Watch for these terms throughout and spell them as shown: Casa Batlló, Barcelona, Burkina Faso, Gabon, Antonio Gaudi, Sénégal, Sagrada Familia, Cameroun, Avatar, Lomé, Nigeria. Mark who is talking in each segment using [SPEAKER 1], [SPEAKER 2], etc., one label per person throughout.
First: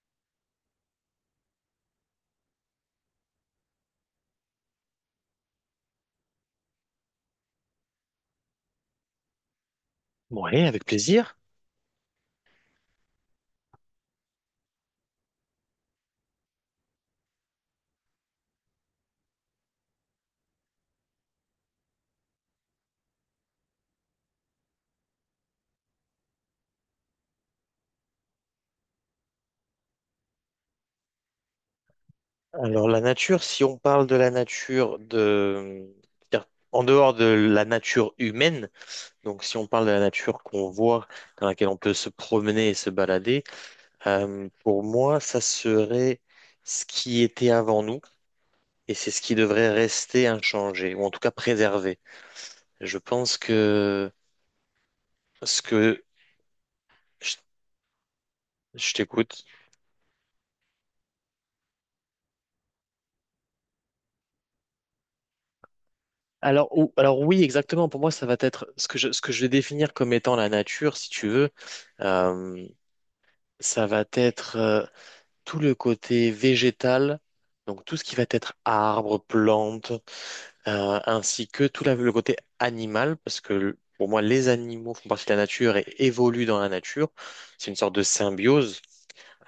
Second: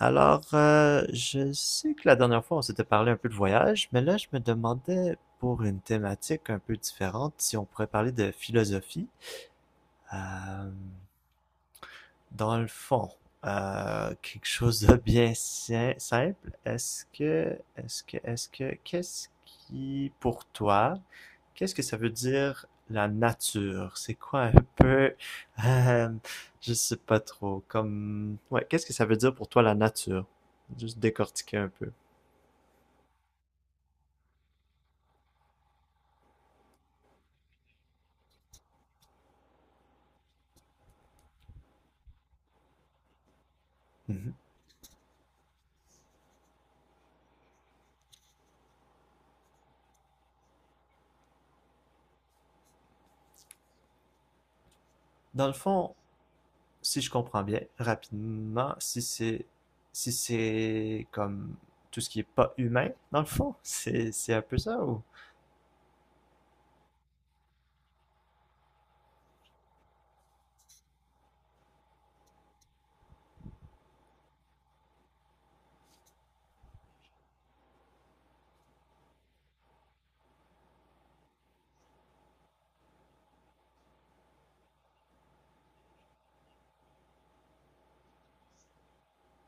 [SPEAKER 1] Alors, je sais que la dernière fois, on s'était parlé un peu de voyage, mais là, je me demandais pour une thématique un peu différente si on pourrait parler de philosophie.
[SPEAKER 2] Oui,
[SPEAKER 1] Euh,
[SPEAKER 2] avec plaisir.
[SPEAKER 1] Dans le fond, quelque chose de bien simple. Est-ce que, est-ce que, est-ce que, qu'est-ce qui, pour toi, qu'est-ce que ça veut dire la nature? C'est quoi un peu, euh, je sais pas trop, comme, ouais, qu'est-ce que ça veut dire pour toi la nature? Juste décortiquer un peu.
[SPEAKER 2] Alors la nature, si on parle de la nature de c'est-à-dire en dehors de la nature humaine, donc si on parle de la nature qu'on voit, dans laquelle on peut se promener et se balader,
[SPEAKER 1] Mhm.
[SPEAKER 2] pour moi, ça serait ce qui était avant nous et c'est ce qui devrait rester inchangé ou en tout cas préservé. Je pense que
[SPEAKER 1] Dans le
[SPEAKER 2] ce
[SPEAKER 1] fond,
[SPEAKER 2] que
[SPEAKER 1] si je
[SPEAKER 2] je
[SPEAKER 1] comprends bien, rapidement,
[SPEAKER 2] je t'écoute.
[SPEAKER 1] si c'est comme tout ce qui est pas humain, dans le fond, c'est un peu ça ou?
[SPEAKER 2] Alors, alors oui, exactement. Pour moi, ça va être ce que je vais définir comme étant la nature, si tu veux. Ça va être tout le côté végétal, donc tout ce qui va être arbres, plantes, ainsi que le côté animal, parce que pour moi, les animaux font partie de la nature et évoluent dans la nature. C'est une sorte de symbiose.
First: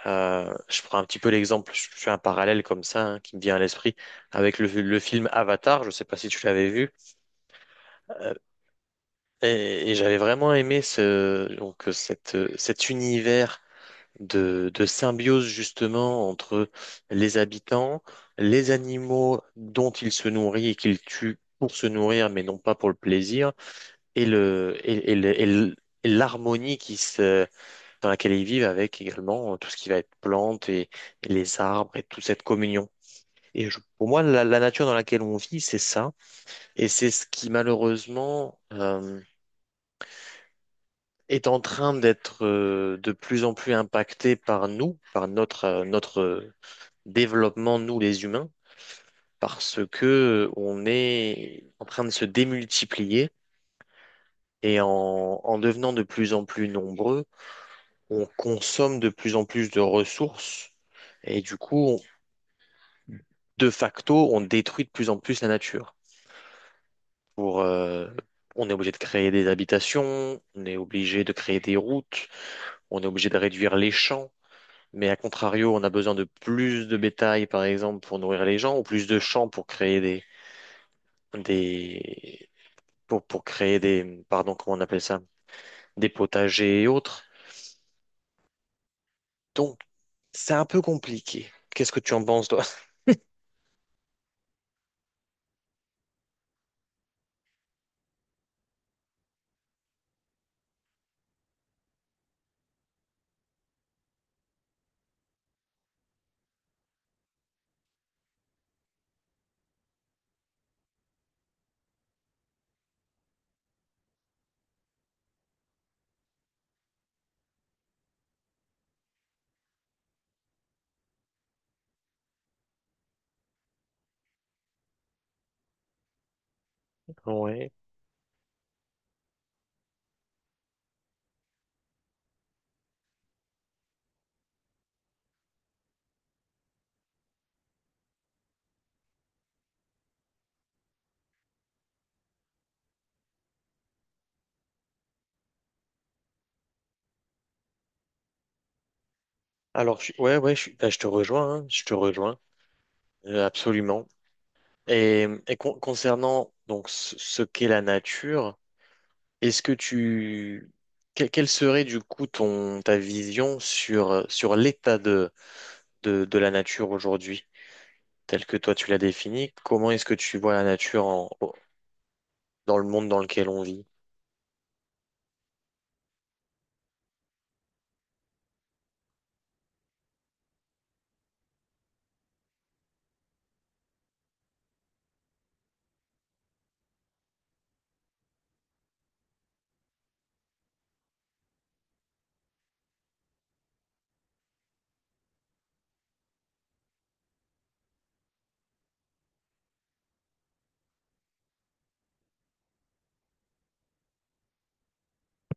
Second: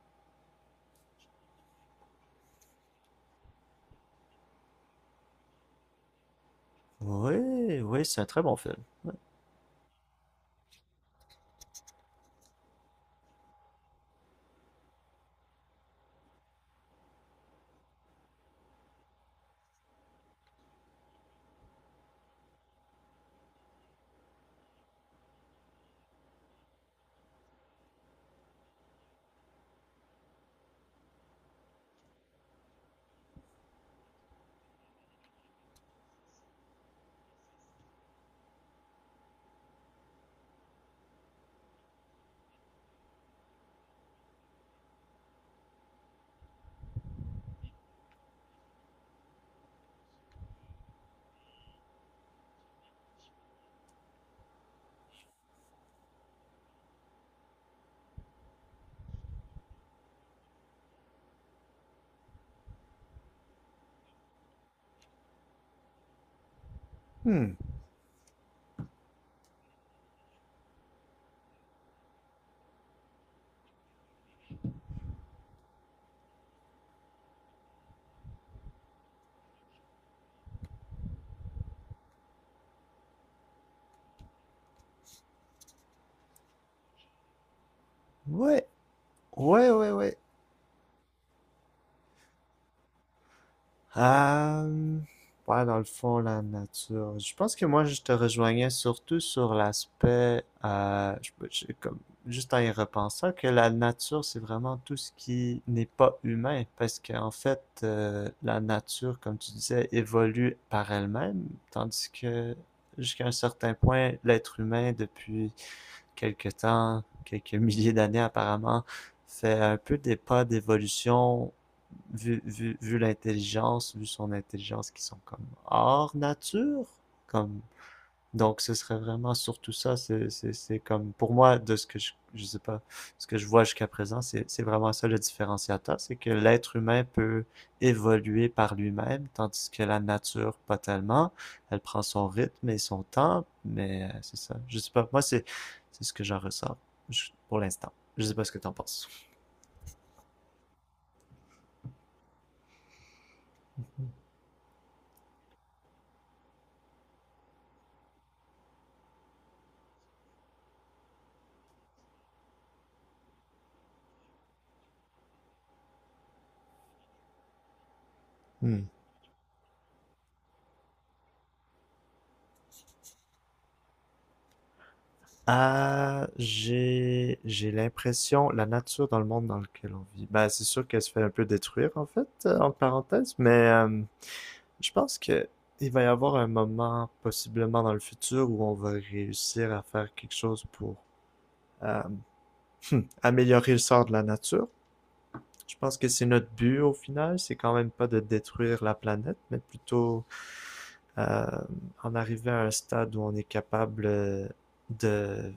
[SPEAKER 2] Je prends un petit peu l'exemple, je fais un parallèle comme ça hein, qui me vient à l'esprit avec le film Avatar. Je ne sais pas si tu l'avais vu.
[SPEAKER 1] Ouais, ouais, c'est un
[SPEAKER 2] Euh,
[SPEAKER 1] très bon film. Ouais.
[SPEAKER 2] et j'avais vraiment aimé ce donc cet univers de symbiose justement entre les habitants, les animaux dont ils se nourrissent et qu'ils tuent pour se nourrir, mais non pas pour le plaisir, et le, et, et le- et l- et l'harmonie dans laquelle ils vivent avec également tout ce qui va être et les arbres et toute cette communion. Pour moi, la nature dans laquelle on vit, c'est ça. Et c'est ce qui, malheureusement, est en train d'être de plus en plus impacté par nous, par notre développement, nous les humains, parce que on est en train de se démultiplier et en devenant de plus en plus nombreux, on consomme de plus en plus de ressources et du coup, de facto, on détruit de plus en plus la nature.
[SPEAKER 1] Hmm.
[SPEAKER 2] Pour, on est obligé de créer des habitations, on est obligé de créer des routes, on est obligé de réduire les champs. Mais à contrario, on a besoin de plus de bétail, par exemple, pour nourrir les gens, ou plus de champs pour créer des, pour créer des, pardon, comment on appelle ça, des potagers et autres.
[SPEAKER 1] Ouais, ouais,
[SPEAKER 2] Donc,
[SPEAKER 1] ouais, ouais.
[SPEAKER 2] c'est un peu compliqué. Qu'est-ce que tu en penses, toi?
[SPEAKER 1] Euh, ouais, dans le fond, la nature. Je pense que moi, je te rejoignais surtout sur l'aspect, comme, juste en y repensant, que la nature, c'est vraiment tout ce qui n'est pas humain, parce qu'en fait, la nature, comme tu disais, évolue par elle-même, tandis que jusqu'à un certain point, l'être humain, depuis quelques temps, quelques milliers d'années apparemment, fait un peu des pas d'évolution vu son intelligence qui sont comme hors nature, comme
[SPEAKER 2] Ouais.
[SPEAKER 1] donc ce serait vraiment surtout ça, c'est comme pour moi de ce que je sais pas, ce que je vois jusqu'à présent, c'est vraiment ça le différenciateur, c'est que l'être humain peut évoluer par lui-même, tandis que la nature pas tellement, elle prend son rythme et son temps, mais c'est ça, je sais pas, c'est ce que j'en ressens pour l'instant, je sais pas ce que t'en penses.
[SPEAKER 2] Alors, ouais, ouais, bah, je te rejoins, hein, je te rejoins, absolument. Concernant donc ce qu'est la nature, est-ce que tu, que- quelle serait du coup ton ta vision sur sur l'état de la nature aujourd'hui, tel que toi
[SPEAKER 1] Hmm.
[SPEAKER 2] tu l'as défini. Comment est-ce que tu vois la nature dans le monde dans lequel on vit?
[SPEAKER 1] Ah, j'ai l'impression, la nature dans le monde dans lequel on vit, ben, c'est sûr qu'elle se fait un peu détruire en fait, en parenthèse, mais je pense que il va y avoir un moment possiblement dans le futur où on va réussir à faire quelque chose pour euh, améliorer le sort de la nature. Je pense que c'est notre but au final, c'est quand même pas de détruire la planète, mais plutôt euh, en arriver à un stade où on est capable de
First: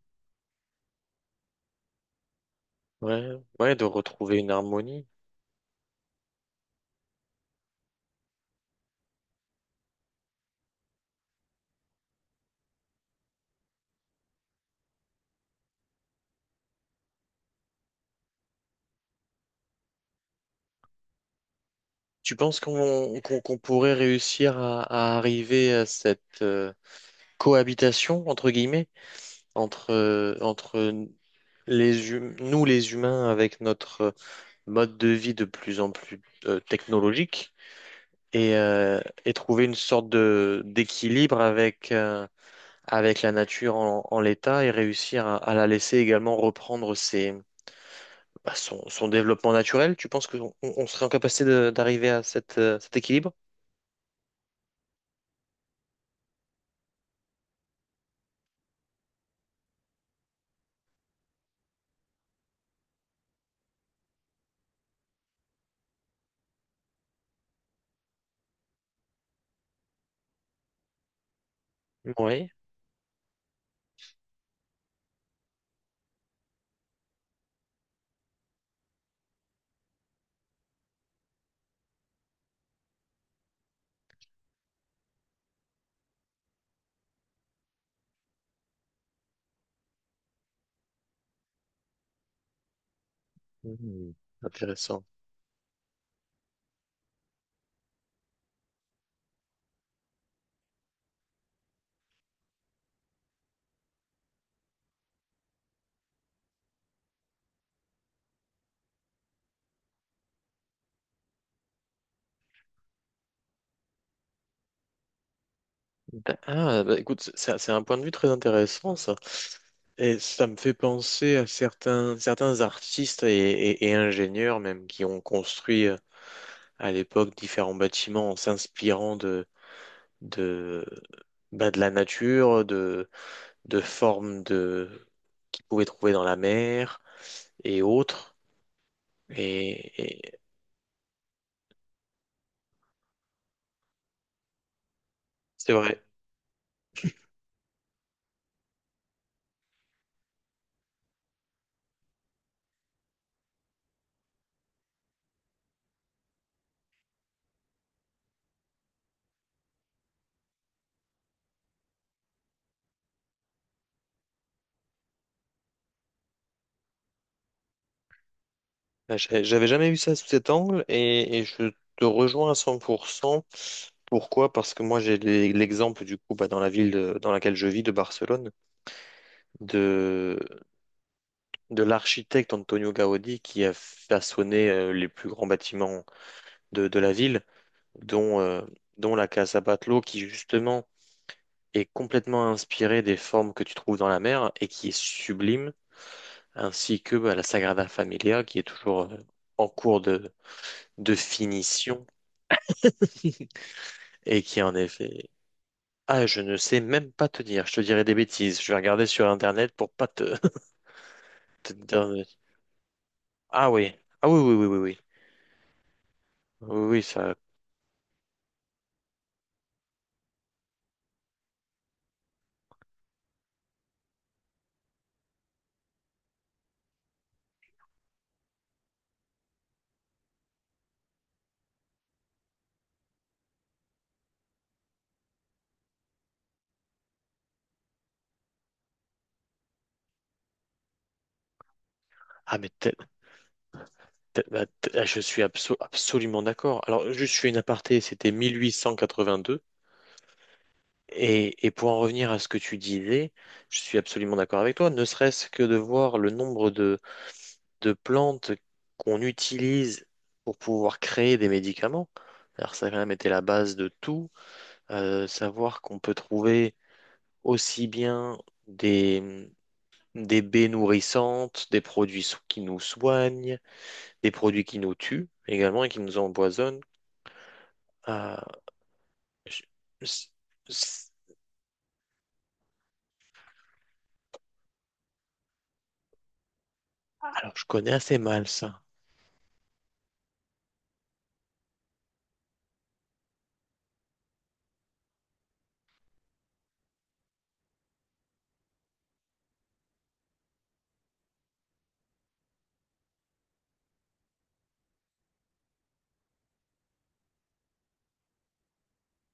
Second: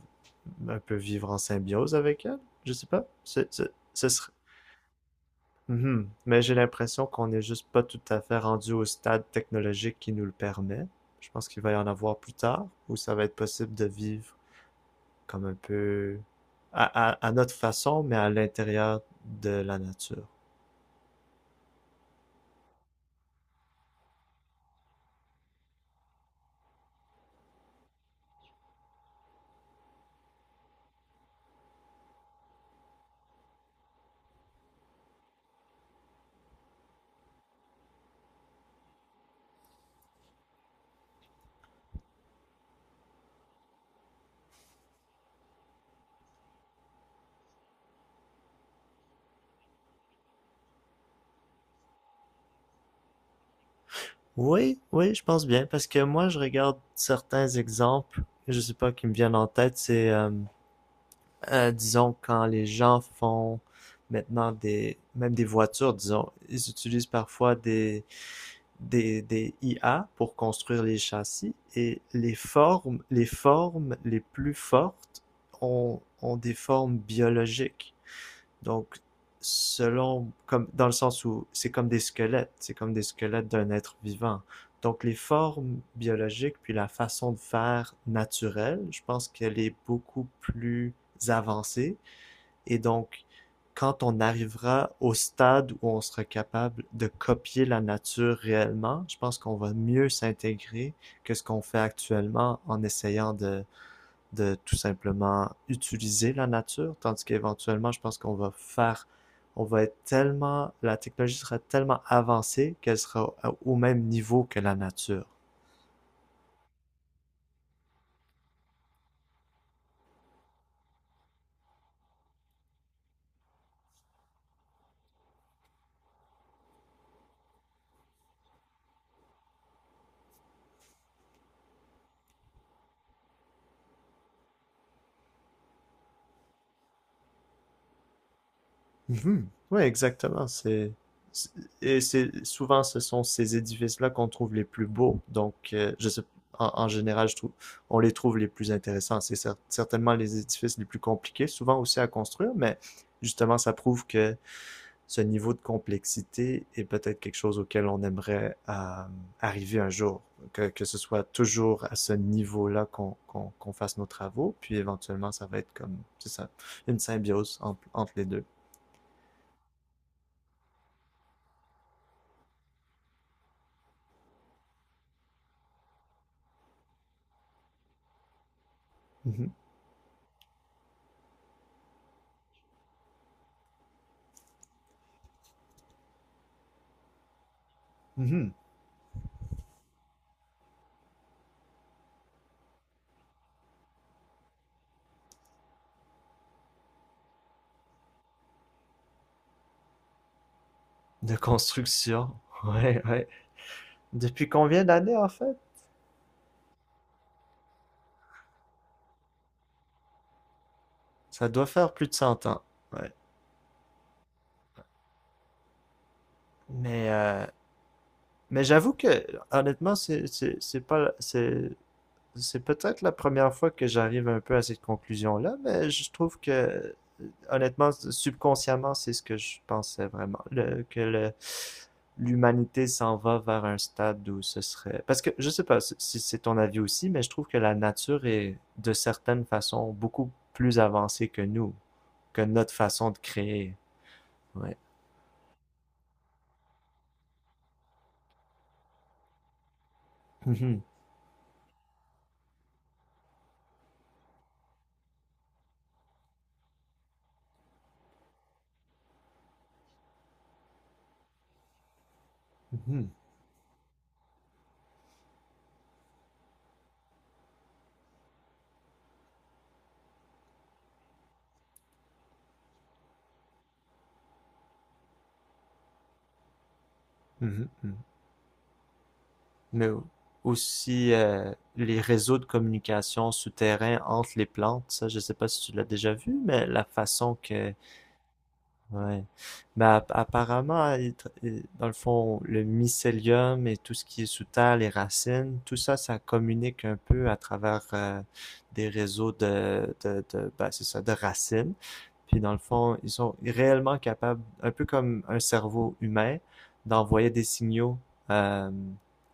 [SPEAKER 1] un peu vivre en symbiose avec elle, je sais pas.
[SPEAKER 2] Ouais, ouais, de
[SPEAKER 1] Ce serait...
[SPEAKER 2] retrouver une harmonie.
[SPEAKER 1] Mhm. Mais j'ai l'impression qu'on n'est juste pas tout à fait rendu au stade technologique qui nous le permet. Je pense qu'il va y en avoir plus tard, où ça va être possible de vivre comme un peu à notre façon, mais à l'intérieur de la nature.
[SPEAKER 2] Tu penses qu'on pourrait réussir à arriver à cette cohabitation, entre guillemets, entre les nous les humains avec notre mode de vie de plus en plus technologique et trouver une sorte de d'équilibre avec, avec la nature en l'état et réussir à la laisser également reprendre bah, son développement naturel, tu penses qu'on on serait en capacité de- d'arriver à cette, cet équilibre?
[SPEAKER 1] Oui, oui, je pense bien, parce que moi, je regarde certains exemples, je sais pas, qui me viennent en tête, disons, quand les gens font maintenant même des voitures, disons, ils utilisent parfois des IA pour construire les châssis et les
[SPEAKER 2] Oui.
[SPEAKER 1] formes les plus fortes ont des formes biologiques. Donc, selon, comme, dans le sens où c'est comme des squelettes, c'est comme des squelettes d'un être vivant. Donc, les formes biologiques, puis la façon de faire naturelle, je pense qu'elle est beaucoup plus avancée et donc, quand
[SPEAKER 2] Mhm.
[SPEAKER 1] on arrivera
[SPEAKER 2] Intéressant.
[SPEAKER 1] au stade où on sera capable de copier la nature réellement, je pense qu'on va mieux s'intégrer que ce qu'on fait actuellement en essayant de tout simplement utiliser la nature, tandis qu'éventuellement, je pense qu'on va faire, on va être tellement, la technologie sera tellement avancée qu'elle sera au même niveau que la nature.
[SPEAKER 2] Ah, bah, écoute, c'est un point de vue très intéressant, ça. Et ça me fait penser à certains artistes et ingénieurs même qui ont construit à l'époque différents bâtiments en s'inspirant de, bah, de la nature, de formes de, qu'ils pouvaient trouver dans la mer et autres.
[SPEAKER 1] Mhm. Oui,
[SPEAKER 2] Et, et
[SPEAKER 1] exactement. C'est- et c'est souvent ce sont ces édifices-là qu'on trouve les plus beaux. Donc,
[SPEAKER 2] c'est vrai.
[SPEAKER 1] je sais, en général, je trouve, on les trouve les plus intéressants. C'est certainement les édifices les plus compliqués, souvent aussi à construire, mais justement, ça prouve que ce niveau de complexité est peut-être quelque chose auquel on aimerait arriver un jour. Que ce soit toujours à ce niveau-là qu'on fasse nos travaux, puis éventuellement, ça va être comme, c'est ça, une symbiose entre, entre les deux.
[SPEAKER 2] Bah, j'avais jamais vu ça sous cet angle et je te rejoins à 100%. Pourquoi? Parce que moi, l'exemple, du coup, bah, dans la ville dans laquelle je vis, de Barcelone, de, de l'architecte Antonio Gaudi qui a façonné les plus grands bâtiments de la ville, dont,
[SPEAKER 1] Mhm.
[SPEAKER 2] euh, dont la Casa Batlló, qui justement est complètement inspirée des formes que tu trouves dans la mer et qui est sublime, ainsi que bah, la Sagrada Familia, qui est toujours en cours de
[SPEAKER 1] De
[SPEAKER 2] finition.
[SPEAKER 1] construction. Ouais, ouais.
[SPEAKER 2] Et
[SPEAKER 1] Depuis
[SPEAKER 2] qui en
[SPEAKER 1] combien d'années en
[SPEAKER 2] effet...
[SPEAKER 1] fait?
[SPEAKER 2] Ah, je ne sais même pas te dire. Je te dirai des bêtises. Je vais regarder sur Internet pour pas te,
[SPEAKER 1] Ça doit
[SPEAKER 2] te
[SPEAKER 1] faire plus de
[SPEAKER 2] dire...
[SPEAKER 1] 100 ans. Ouais.
[SPEAKER 2] Ah oui. Ah oui, oui, oui, oui, oui. Oui, oui,
[SPEAKER 1] Mais,
[SPEAKER 2] ça...
[SPEAKER 1] euh, mais j'avoue que honnêtement, c'est pas c'est c'est peut-être la première fois que j'arrive un peu à cette conclusion-là, mais je trouve que, honnêtement, subconsciemment, c'est ce que je pensais vraiment, l'humanité s'en va vers un stade où ce serait... Parce que, je sais pas si c'est ton avis aussi, mais je trouve que la nature est, de certaines façons, beaucoup plus avancée que nous, que
[SPEAKER 2] Ah, mais
[SPEAKER 1] notre façon de créer. Ouais.
[SPEAKER 2] ah, je suis absolument d'accord. Alors, juste, je fais une aparté. C'était 1882.
[SPEAKER 1] Mhm.
[SPEAKER 2] Pour en revenir à ce que tu disais, je suis absolument d'accord avec toi. Ne serait-ce que de voir le nombre de plantes qu'on utilise pour pouvoir créer des médicaments. Alors, ça a quand
[SPEAKER 1] Mhm.
[SPEAKER 2] même été la base de tout. Savoir qu'on peut trouver aussi bien des, mm, des baies nourrissantes, des produits qui nous soignent, des produits qui nous tuent également et qui nous empoisonnent.
[SPEAKER 1] Mhm. Mhm.
[SPEAKER 2] Ah, je-
[SPEAKER 1] Mais
[SPEAKER 2] c- c-
[SPEAKER 1] aussi les réseaux de communication souterrains entre les plantes. Ça, je sais pas si tu l'as déjà vu, mais la façon
[SPEAKER 2] alors, je
[SPEAKER 1] que
[SPEAKER 2] connais assez mal ça.
[SPEAKER 1] Ouais. Bah, apparemment, dans le fond, le mycélium et tout ce qui est sous terre, les racines, tout ça, ça communique un peu à travers des réseaux de bah, c'est ça, de racines. Puis dans le fond, ils sont réellement capables, un peu comme un cerveau humain, d'envoyer des signaux euh,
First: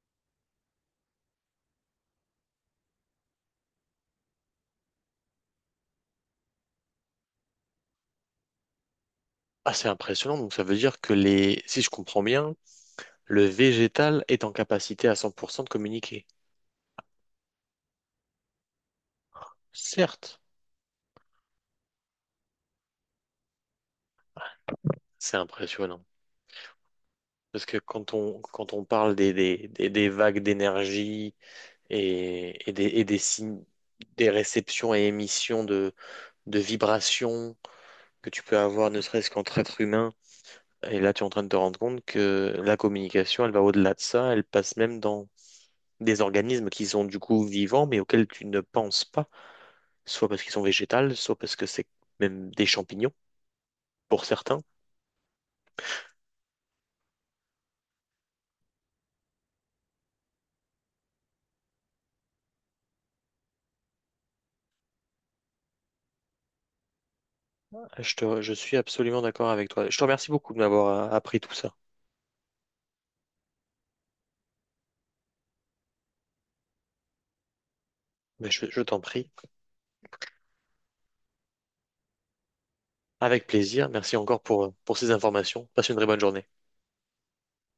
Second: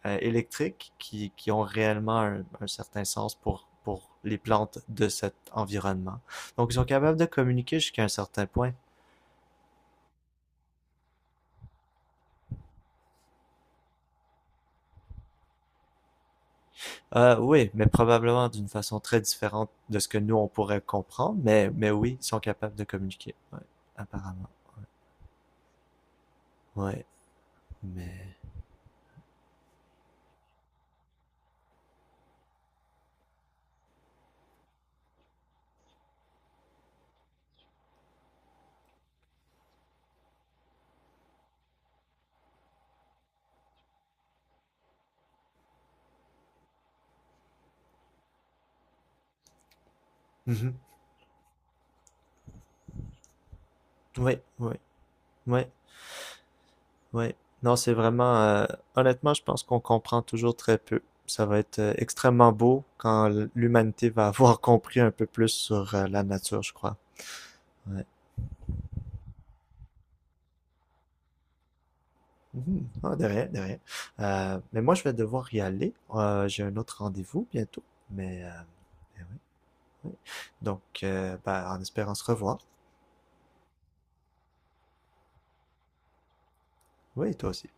[SPEAKER 1] électriques qui ont réellement un certain sens pour les plantes de cet environnement. Donc, ils sont capables de communiquer jusqu'à un certain point.
[SPEAKER 2] Ah, c'est impressionnant. Donc, ça veut dire que les, si je comprends bien, le végétal est en capacité à 100% de communiquer.
[SPEAKER 1] Oui, mais probablement d'une façon très différente de ce que nous
[SPEAKER 2] Certes,
[SPEAKER 1] on pourrait comprendre, mais oui, ils sont capables de communiquer, ouais, apparemment.
[SPEAKER 2] c'est impressionnant.
[SPEAKER 1] Ouais,
[SPEAKER 2] Parce que
[SPEAKER 1] mais.
[SPEAKER 2] quand on parle des vagues d'énergie, et des signes, des réceptions et émissions de vibrations que tu peux avoir, ne serait-ce qu'entre êtres humains. Et là, tu es en train de te rendre compte que la communication, elle va au-delà de ça, elle passe même dans des organismes qui sont du coup vivants, mais auxquels tu ne penses pas, soit parce qu'ils sont
[SPEAKER 1] Mhm.
[SPEAKER 2] végétales, soit parce que c'est même des champignons, pour
[SPEAKER 1] Oui,
[SPEAKER 2] certains.
[SPEAKER 1] oui, oui, oui. Non, c'est vraiment. Honnêtement, je pense qu'on comprend toujours très peu. Ça va être extrêmement beau quand l'humanité va avoir compris un peu plus sur la nature, je crois. Ouais.
[SPEAKER 2] Je suis absolument d'accord avec toi. Je te remercie beaucoup de m'avoir appris tout ça.
[SPEAKER 1] Mhm. Ah, de rien, de rien. Mais moi, je vais devoir y aller. J'ai un autre rendez-vous bientôt, mais. euh,
[SPEAKER 2] Mais je t'en prie,
[SPEAKER 1] Oui. Donc, bah, en espérant se revoir.
[SPEAKER 2] avec plaisir. Merci encore pour ces informations. Passe une très bonne journée.
[SPEAKER 1] Oui, toi aussi.